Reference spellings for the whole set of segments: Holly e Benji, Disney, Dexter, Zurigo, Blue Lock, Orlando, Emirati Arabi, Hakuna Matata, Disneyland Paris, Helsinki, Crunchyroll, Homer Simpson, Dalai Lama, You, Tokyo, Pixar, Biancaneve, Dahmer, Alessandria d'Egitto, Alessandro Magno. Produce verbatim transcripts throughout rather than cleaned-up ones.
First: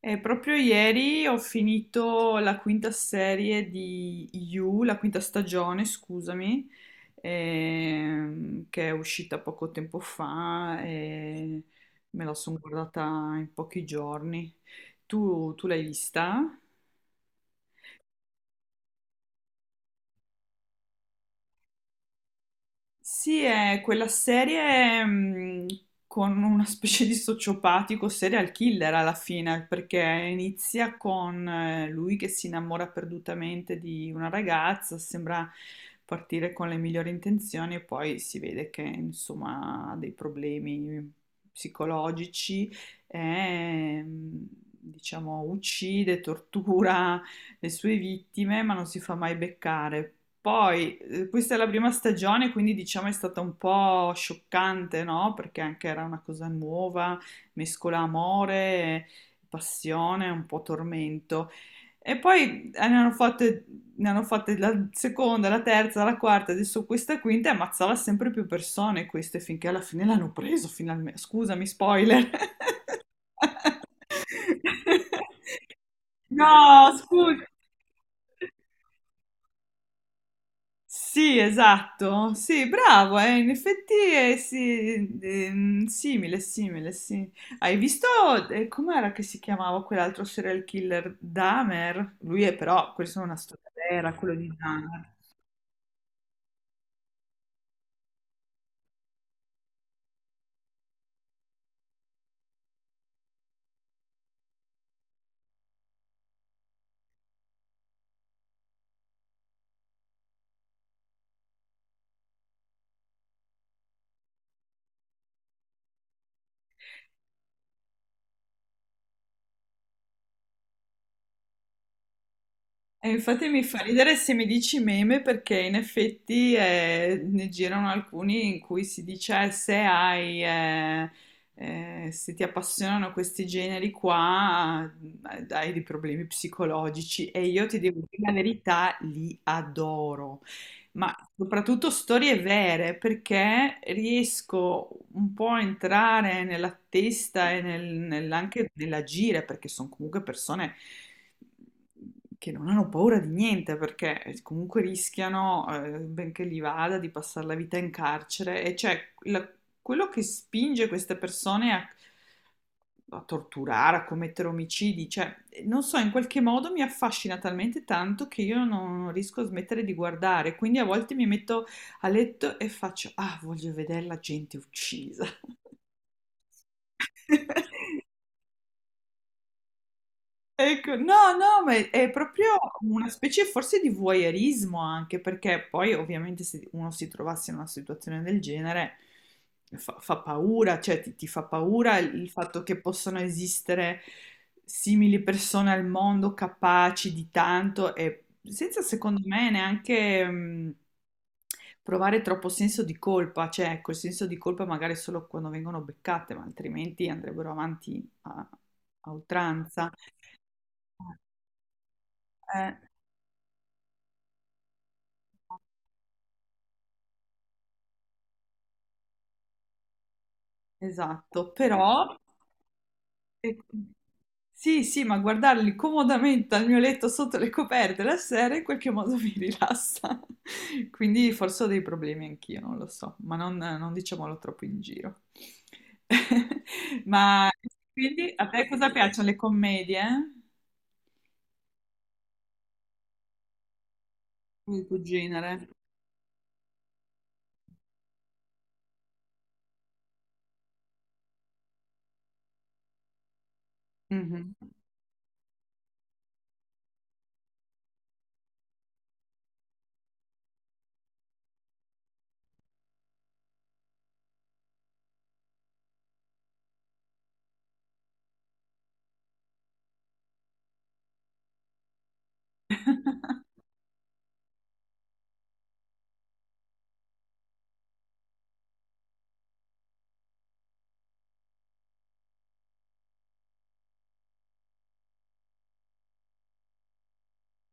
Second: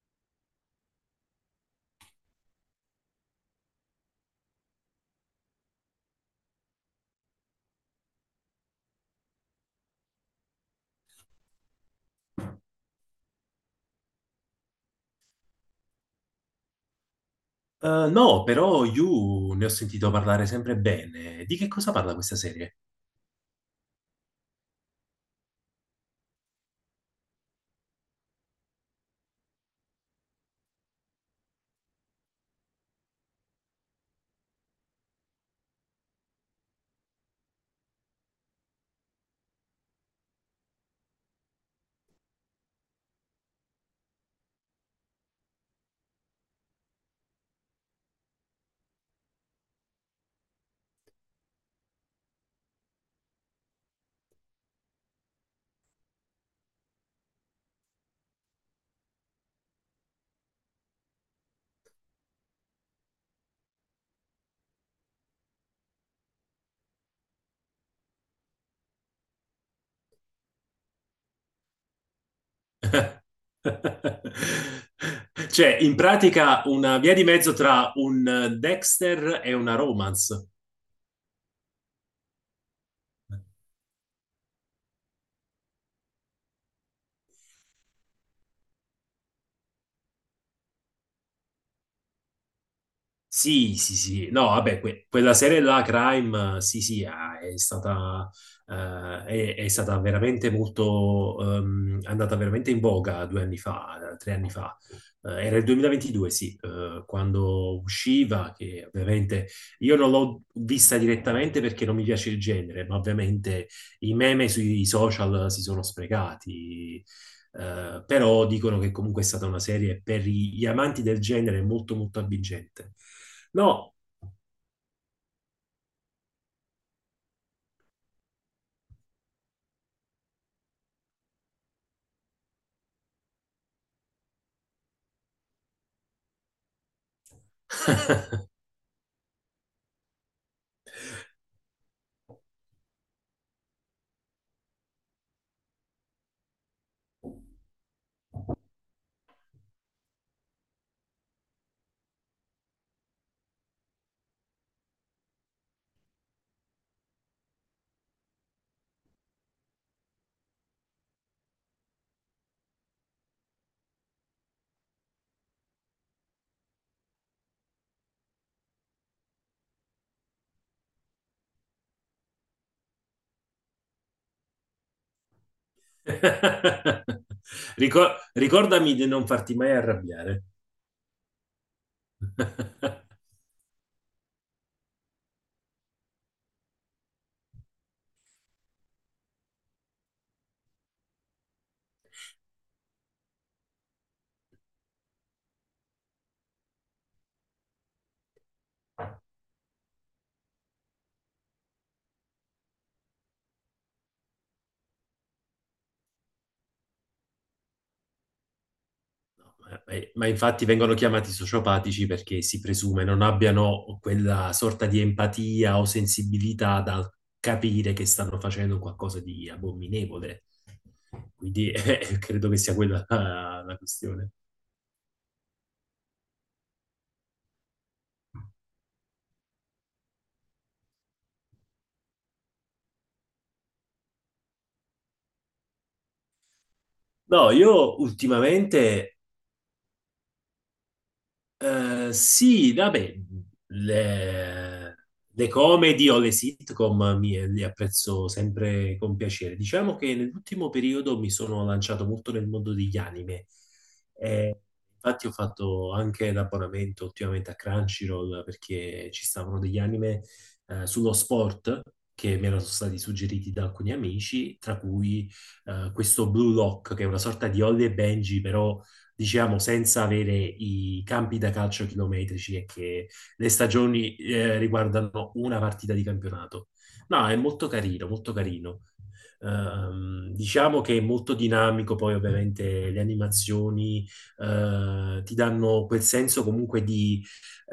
E proprio ieri ho finito la quinta serie di You, la quinta stagione, scusami, ehm, che è uscita poco tempo fa e me la sono guardata in pochi giorni. Tu, tu l'hai vista? Eh, no, però You ne ho sentito parlare sempre bene. Di che cosa parla questa serie? Sì, è quella serie mh, con una specie di sociopatico serial killer alla fine, perché inizia con eh, lui che si innamora perdutamente di una ragazza, sembra partire con le migliori intenzioni e poi si vede che insomma ha dei problemi psicologici e mh, diciamo uccide, tortura le sue vittime, ma non si fa mai beccare. Poi, eh, questa è la prima stagione, quindi diciamo è stata un po' scioccante, no? Perché anche era una cosa nuova, mescola amore, passione, un po' tormento. E poi eh, ne hanno fatte, ne hanno fatte la seconda, la terza, la quarta, adesso questa quinta e ammazzava sempre più persone queste finché alla fine l'hanno preso finalmente. Scusami, spoiler. Cioè, in pratica No, una via di scusa. mezzo tra un eh, Dexter e una romance. Sì, esatto, sì, bravo, eh, in effetti è sì, ehm, simile, simile, sì. Hai visto eh, com'era che si chiamava quell'altro serial killer, Dahmer? Lui è però, questa è una storia Sì, sì, vera, sì, quello di no, vabbè, que- Dahmer. quella serie là, Crime, eh, sì, sì, ah, è stata, eh, è, è stata veramente molto, ehm, è andata veramente in voga due anni fa, eh, tre anni fa. Eh, era il duemilaventidue, sì, eh, quando usciva, che ovviamente io non l'ho vista direttamente perché non mi piace il genere, ma ovviamente i meme sui social si sono sprecati, eh, però dicono che comunque è stata una serie per gli amanti del genere molto molto avvincente. E infatti mi fa No, ridere se mi dici meme perché in effetti eh, ne girano alcuni in cui si dice "Eh, se hai, eh, eh, se ti appassionano questi generi qua, eh, hai dei problemi psicologici e io ti devo dire la verità, li adoro, ma soprattutto storie vere perché riesco un po' a entrare nella testa e nel- nel- anche nell'agire perché sono comunque persone che non hanno paura di niente perché eh, comunque rischiano, eh, benché gli vada, di passare la vita in carcere e cioè la- quello che spinge queste persone a, a torturare, a commettere omicidi, cioè non so, in qualche modo mi affascina talmente tanto che io non non riesco a smettere di guardare, quindi a volte mi metto a letto e faccio, ah, voglio vedere la gente uccisa. Ricor- ricordami di non farti mai arrabbiare. Ecco, no, no, ma è, è proprio una specie forse di voyeurismo anche, perché poi ovviamente se uno si trovasse in una situazione del genere fa, fa paura, cioè ti, ti fa paura il, il fatto che possano esistere simili persone al mondo capaci di tanto e senza secondo me neanche mm, provare troppo senso di colpa, cioè ecco, il senso di colpa magari solo quando vengono beccate, ma altrimenti andrebbero avanti a a oltranza. Eh, eh, Ma infatti vengono chiamati sociopatici perché si Eh, presume non abbiano quella sorta di empatia o sensibilità da capire che stanno facendo qualcosa di abominevole. esatto, Quindi eh, però credo che sia quella eh, la, la questione. sì, sì, ma guardarli comodamente al mio letto sotto le coperte la sera in qualche modo mi rilassa. Quindi forse ho dei problemi anch'io, non lo so, ma non, non diciamolo troppo in giro. Ma No, io quindi a te cosa ultimamente piacciono le commedie? Eh, sì, vabbè, Il le, tuo le genere? comedy o le sitcom mi, li apprezzo sempre con piacere. Diciamo che nell'ultimo periodo mi sono lanciato molto nel mondo degli anime. Mhm. Eh, infatti ho fatto anche l'abbonamento ultimamente a Crunchyroll perché ci stavano degli anime eh, sullo sport che mi erano stati suggeriti da alcuni amici, tra cui eh, questo Blue Lock, che è una sorta di Holly e Benji, però diciamo, senza avere i campi da calcio chilometrici e che le stagioni eh, riguardano una partita di campionato. No, è molto carino, molto carino. Ehm, diciamo che è molto dinamico, poi ovviamente le animazioni eh, ti danno quel senso comunque di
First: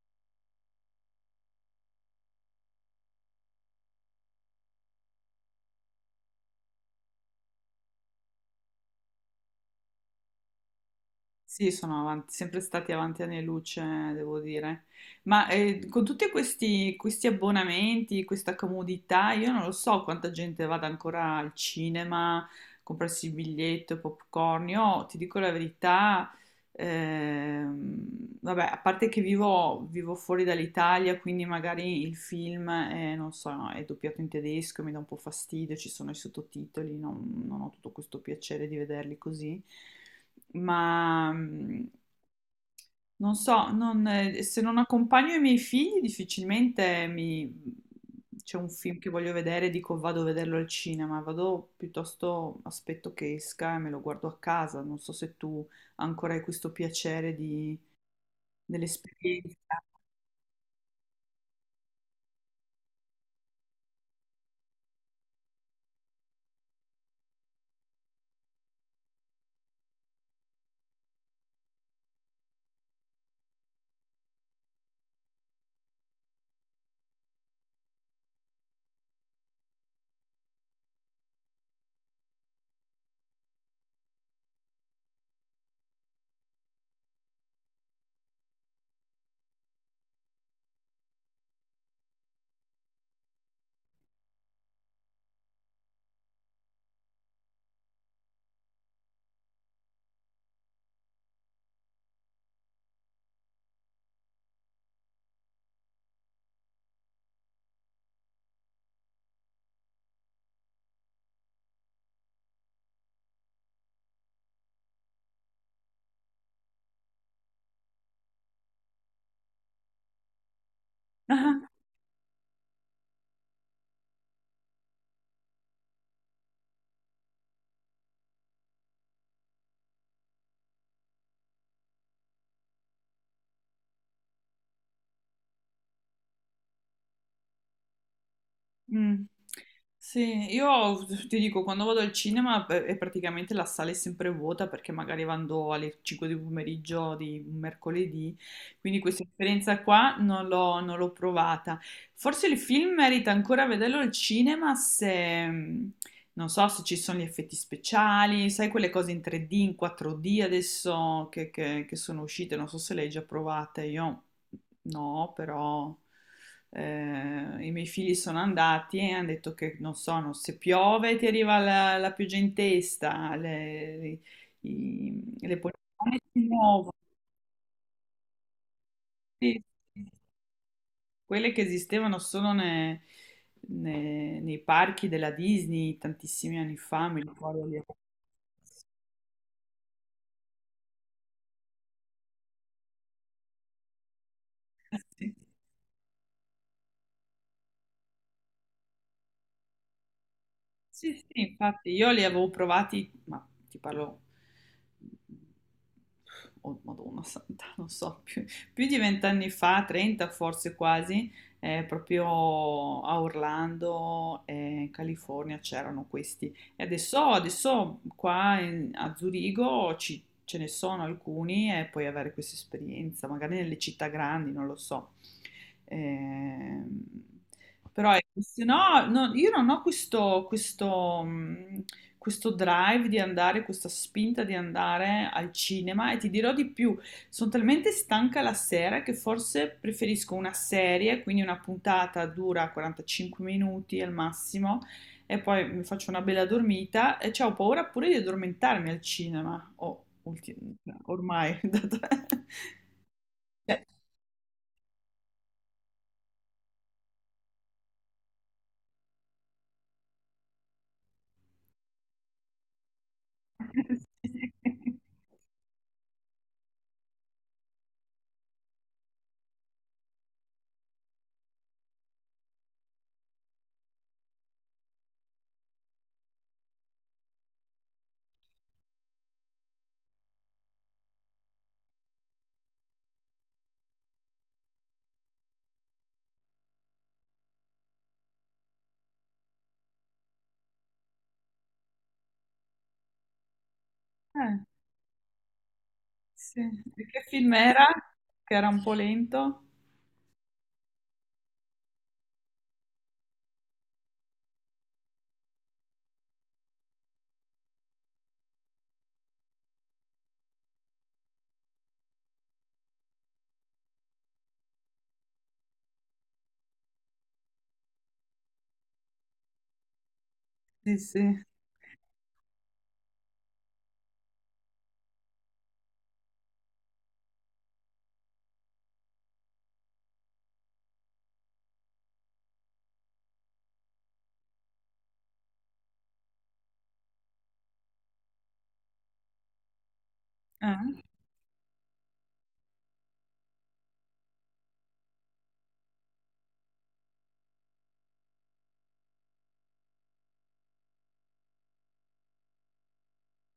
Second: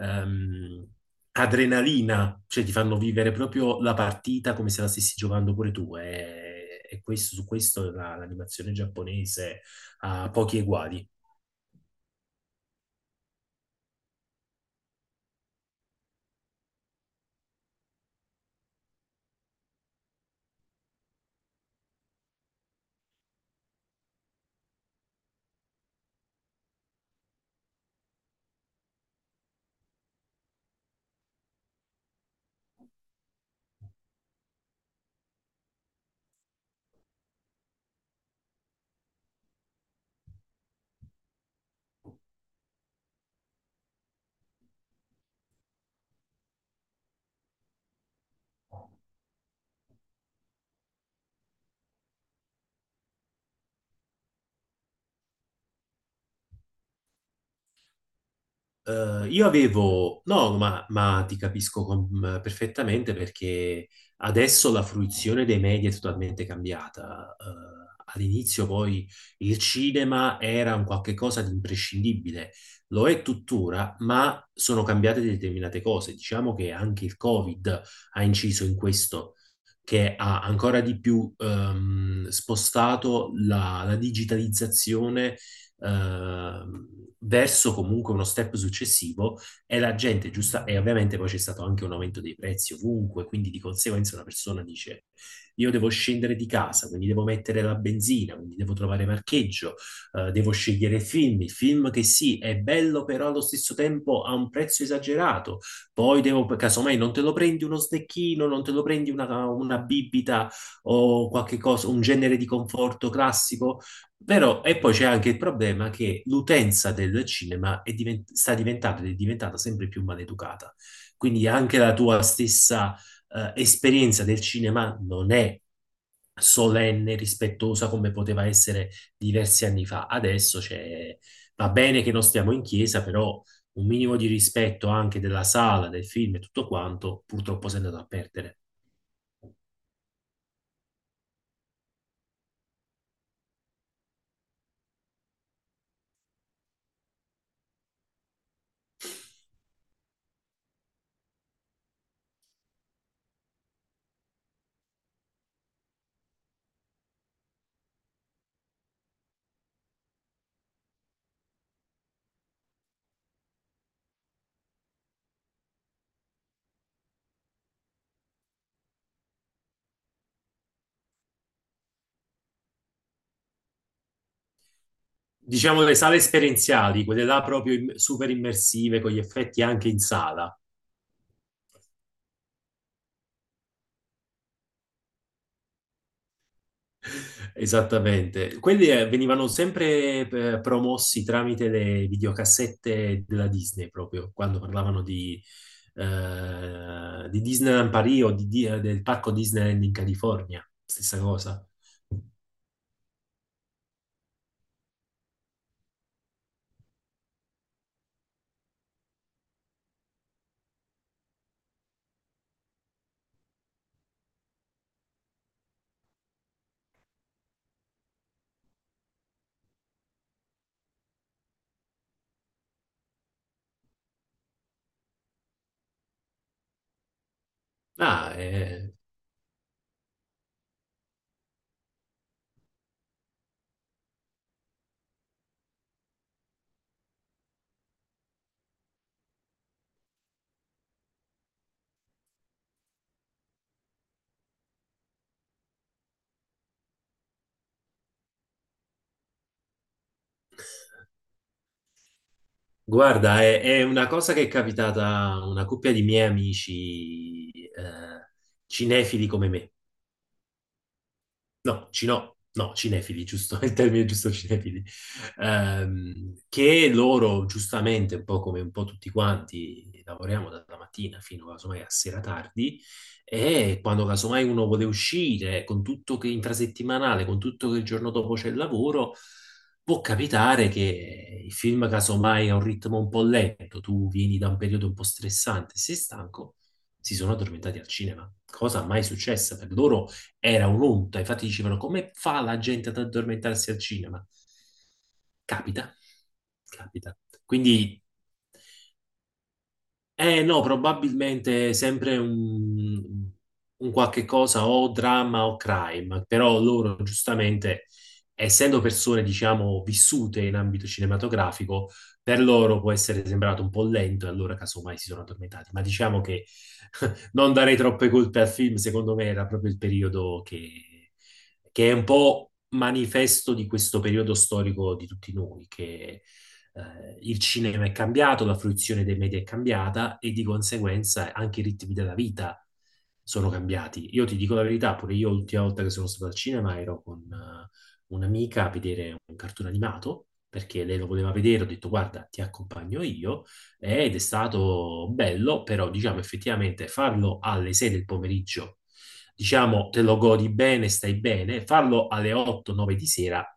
ehm, adrenalina, cioè ti fanno vivere proprio la partita come se la stessi giocando pure tu. E, e questo, su questo la- l'animazione giapponese ha pochi eguali. Sì, sono avanti- sempre stati avanti anni luce, devo dire. Ma eh, con tutti questi, questi abbonamenti, questa comodità, io non lo so quanta gente vada ancora al cinema, a comprarsi il biglietto, popcorn. Io ti dico la verità, ehm, vabbè, a parte che vivo, vivo fuori dall'Italia, quindi magari il film è, non so, no, è doppiato in tedesco, mi dà un po' fastidio, ci sono i sottotitoli, non non ho tutto questo piacere di vederli così ma mh, non so, non- eh, se non accompagno i miei figli difficilmente mi- c'è un film che voglio vedere e dico vado a vederlo al cinema, vado piuttosto aspetto che esca e me lo guardo a casa, non so se tu ancora hai questo piacere di- Eh, io dell'esperienza. avevo, no, ma, ma ti capisco com- perfettamente perché adesso la fruizione dei media è totalmente cambiata. Eh, all'inizio poi il cinema era un qualche cosa di imprescindibile, lo è tuttora, ma sono cambiate determinate cose. Diciamo che anche il Covid ha inciso in questo, che ha ancora di più ehm, spostato la la digitalizzazione ehm, verso comunque uno step successivo e la gente giusta, e ovviamente poi c'è stato anche un aumento dei prezzi ovunque, quindi di conseguenza una persona dice io devo scendere di casa, quindi devo mettere la benzina, quindi devo trovare parcheggio, eh, devo scegliere film, il film che sì, è bello però allo stesso tempo ha un prezzo esagerato, poi devo, casomai non te lo prendi uno snecchino, non te lo prendi una, una bibita o qualche cosa, un genere di conforto classico. Vero, e poi c'è anche il problema che l'utenza del cinema è diven- sta diventando ed è diventata sempre più maleducata. Quindi anche la tua stessa eh, esperienza del cinema non è solenne, rispettosa come poteva essere diversi anni fa. Adesso c'è- va bene che non stiamo in chiesa, però un minimo di rispetto anche della sala, del film e tutto quanto, purtroppo si è andato a perdere. Mm. Sì, io ti dico, quando vado al cinema eh, è praticamente la sala è sempre vuota perché magari vado alle cinque di pomeriggio di un mercoledì, quindi questa esperienza qua non l'ho non l'ho provata. Forse il film merita ancora vederlo al cinema se, mm, non so se ci sono gli effetti speciali, sai quelle cose in tre D, in quattro D adesso che, che- che sono uscite, non so se le hai già provate, io no, però eh, i miei figli sono andati e hanno detto che non so, non- se piove ti arriva la, la pioggia in testa, le, le, i- le Diciamo le sale poltrone si muovono. esperienziali, quelle là proprio im- super immersive, con gli Sì, effetti anche in sì, sì, sala. quelle che esistevano solo ne- ne- nei parchi della Disney tantissimi anni fa, mi ricordo. di- Esattamente. Quelli eh, venivano sempre eh, promossi tramite le videocassette della Disney, proprio quando parlavano Sì, di, eh, di Disneyland Paris o di- di- eh, del parco Disneyland in California. sì, Stessa sì, cosa. infatti io li avevo provati, ma ti parlo, oh Madonna santa, non so, più, più di vent'anni fa, trenta forse quasi, eh, proprio a Orlando, eh, in California c'erano questi. E adesso, adesso qua in- a Zurigo ci- ce ne sono alcuni e puoi avere questa esperienza, magari nelle città grandi, non lo so. Ehm, però Ah, ecco, se eh, no, no, io non ho questo, questo, mh, questo drive di andare, questa spinta di andare al cinema e ti dirò di più, sono talmente stanca la sera che forse preferisco una serie, quindi una puntata dura quarantacinque minuti al massimo e poi mi faccio una bella dormita e c'ho paura pure di addormentarmi al cinema, o ulti- no, ormai, da te. guarda, è, è Cioè, una cosa che è capitata a una coppia di miei amici eh, cinefili come me. No, cino- no, cinefili, giusto, il termine giusto, cinefili. sì. Ehm, che loro giustamente, un po' come un po' tutti quanti, lavoriamo dalla mattina fino casomai a sera tardi e quando casomai uno vuole uscire con tutto che intrasettimanale, con tutto che il giorno dopo c'è il lavoro, può capitare che il film casomai ha un ritmo un po' lento, tu vieni da un periodo un po' stressante, sei stanco, si sono addormentati al cinema, cosa mai successa per loro era un'onta, infatti dicevano come fa la gente ad addormentarsi al cinema? Eh, Capita, sì. E capita. che film era? Quindi Che era un po' lento? eh no, probabilmente sempre un, un qualche cosa o dramma o crime, però loro giustamente, essendo persone, diciamo, vissute in ambito cinematografico, per loro può essere sembrato un po' lento e allora casomai si sono addormentati. Ma diciamo che non darei troppe colpe al film, secondo me era proprio il periodo Sì, che, sì. che è un po' manifesto di questo periodo storico di tutti noi, che eh, il cinema è cambiato, la fruizione dei media è cambiata e di conseguenza anche i ritmi della vita sono cambiati. Io ti dico la verità, pure io l'ultima volta che sono stato al cinema ero con eh, un'amica a vedere un cartone animato, perché lei Eh. lo voleva vedere, ho detto guarda, ti accompagno io, ed è stato bello, però diciamo effettivamente farlo alle sei del pomeriggio, diciamo te lo godi bene, stai bene, farlo alle otto nove di sera.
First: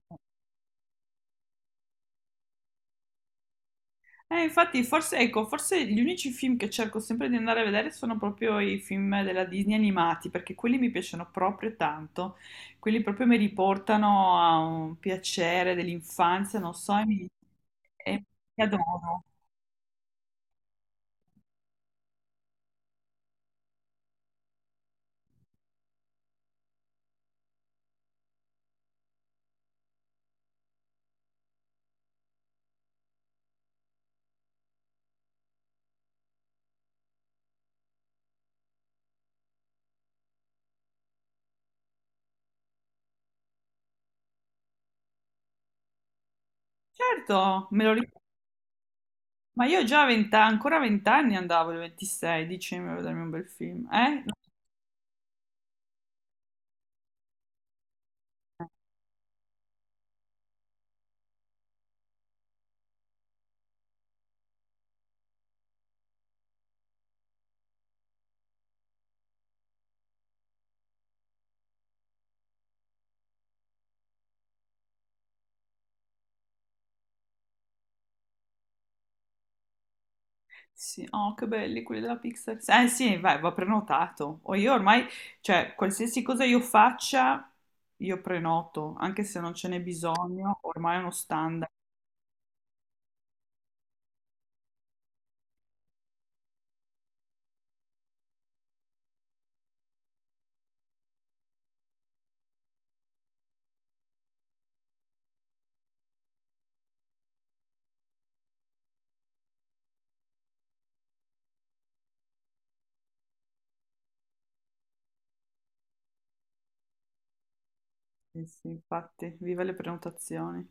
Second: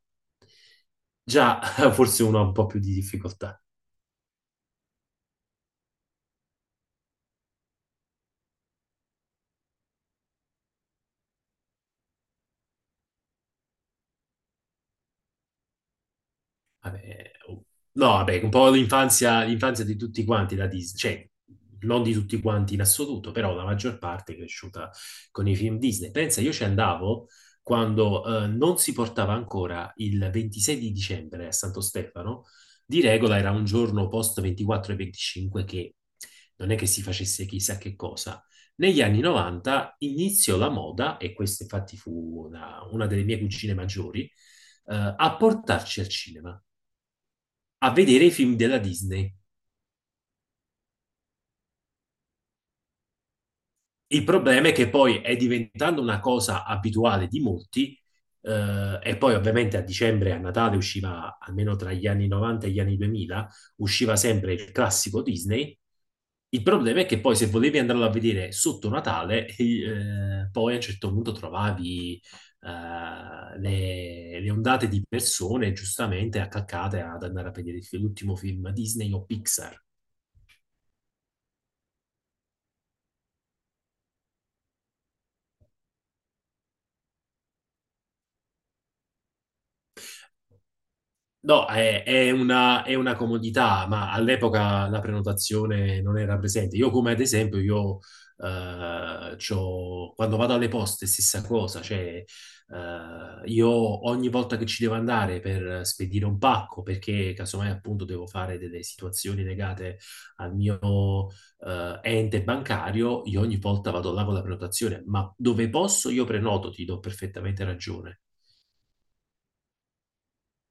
Già, forse uno ha un po' più di difficoltà. Eh, infatti, forse, ecco, forse gli unici film che cerco sempre di andare a vedere sono proprio i film della Disney animati, perché quelli mi piacciono proprio tanto. Quelli proprio mi riportano a un piacere dell'infanzia, non so, e mi, Vabbè, oh, no, e vabbè, un mi po' adoro. l'infanzia, l'infanzia di tutti quanti la Disney, cioè non di tutti quanti in assoluto, però la maggior parte è cresciuta con i film Disney. Pensa, io ci andavo quando eh, non si portava ancora il ventisei di dicembre a Santo Stefano, di regola era un giorno post ventiquattro e venticinque che non è che si facesse chissà che cosa. Negli anni novanta iniziò la moda, e questa infatti fu una, una delle mie cugine maggiori, eh, a portarci al cinema Certo, me a lo ricordo. vedere i film della Disney. Ma io già a venti ancora a venti anni andavo, il ventisei, dicevo, a vedermi un bel film. Eh? Il problema è che poi è diventando una cosa abituale di molti, eh, e poi ovviamente a dicembre e a Natale usciva, almeno tra gli anni novanta e gli anni duemila, usciva sempre il classico Disney. Il problema è che poi se volevi andarlo a vedere sotto Natale, eh, poi a un certo punto trovavi eh, le, le ondate di persone giustamente attaccate ad andare a vedere il fi- l'ultimo film Disney o Pixar. Sì, oh, che belli quelli della Pixar. Eh sì, vai, va prenotato. O io ormai, cioè, qualsiasi cosa io faccia, io prenoto, anche se non ce n'è bisogno, ormai è uno No, standard. è, è una, è una comodità, ma all'epoca la prenotazione non era presente. Io, come ad esempio, io eh, c'ho- quando vado alle poste, stessa cosa, cioè eh, io ogni volta che ci devo andare per spedire un pacco, perché casomai appunto devo fare delle situazioni legate al mio eh, ente bancario, io ogni volta vado là con la prenotazione, ma dove posso io prenoto, ti do perfettamente ragione. Sì, sì, infatti, viva le prenotazioni.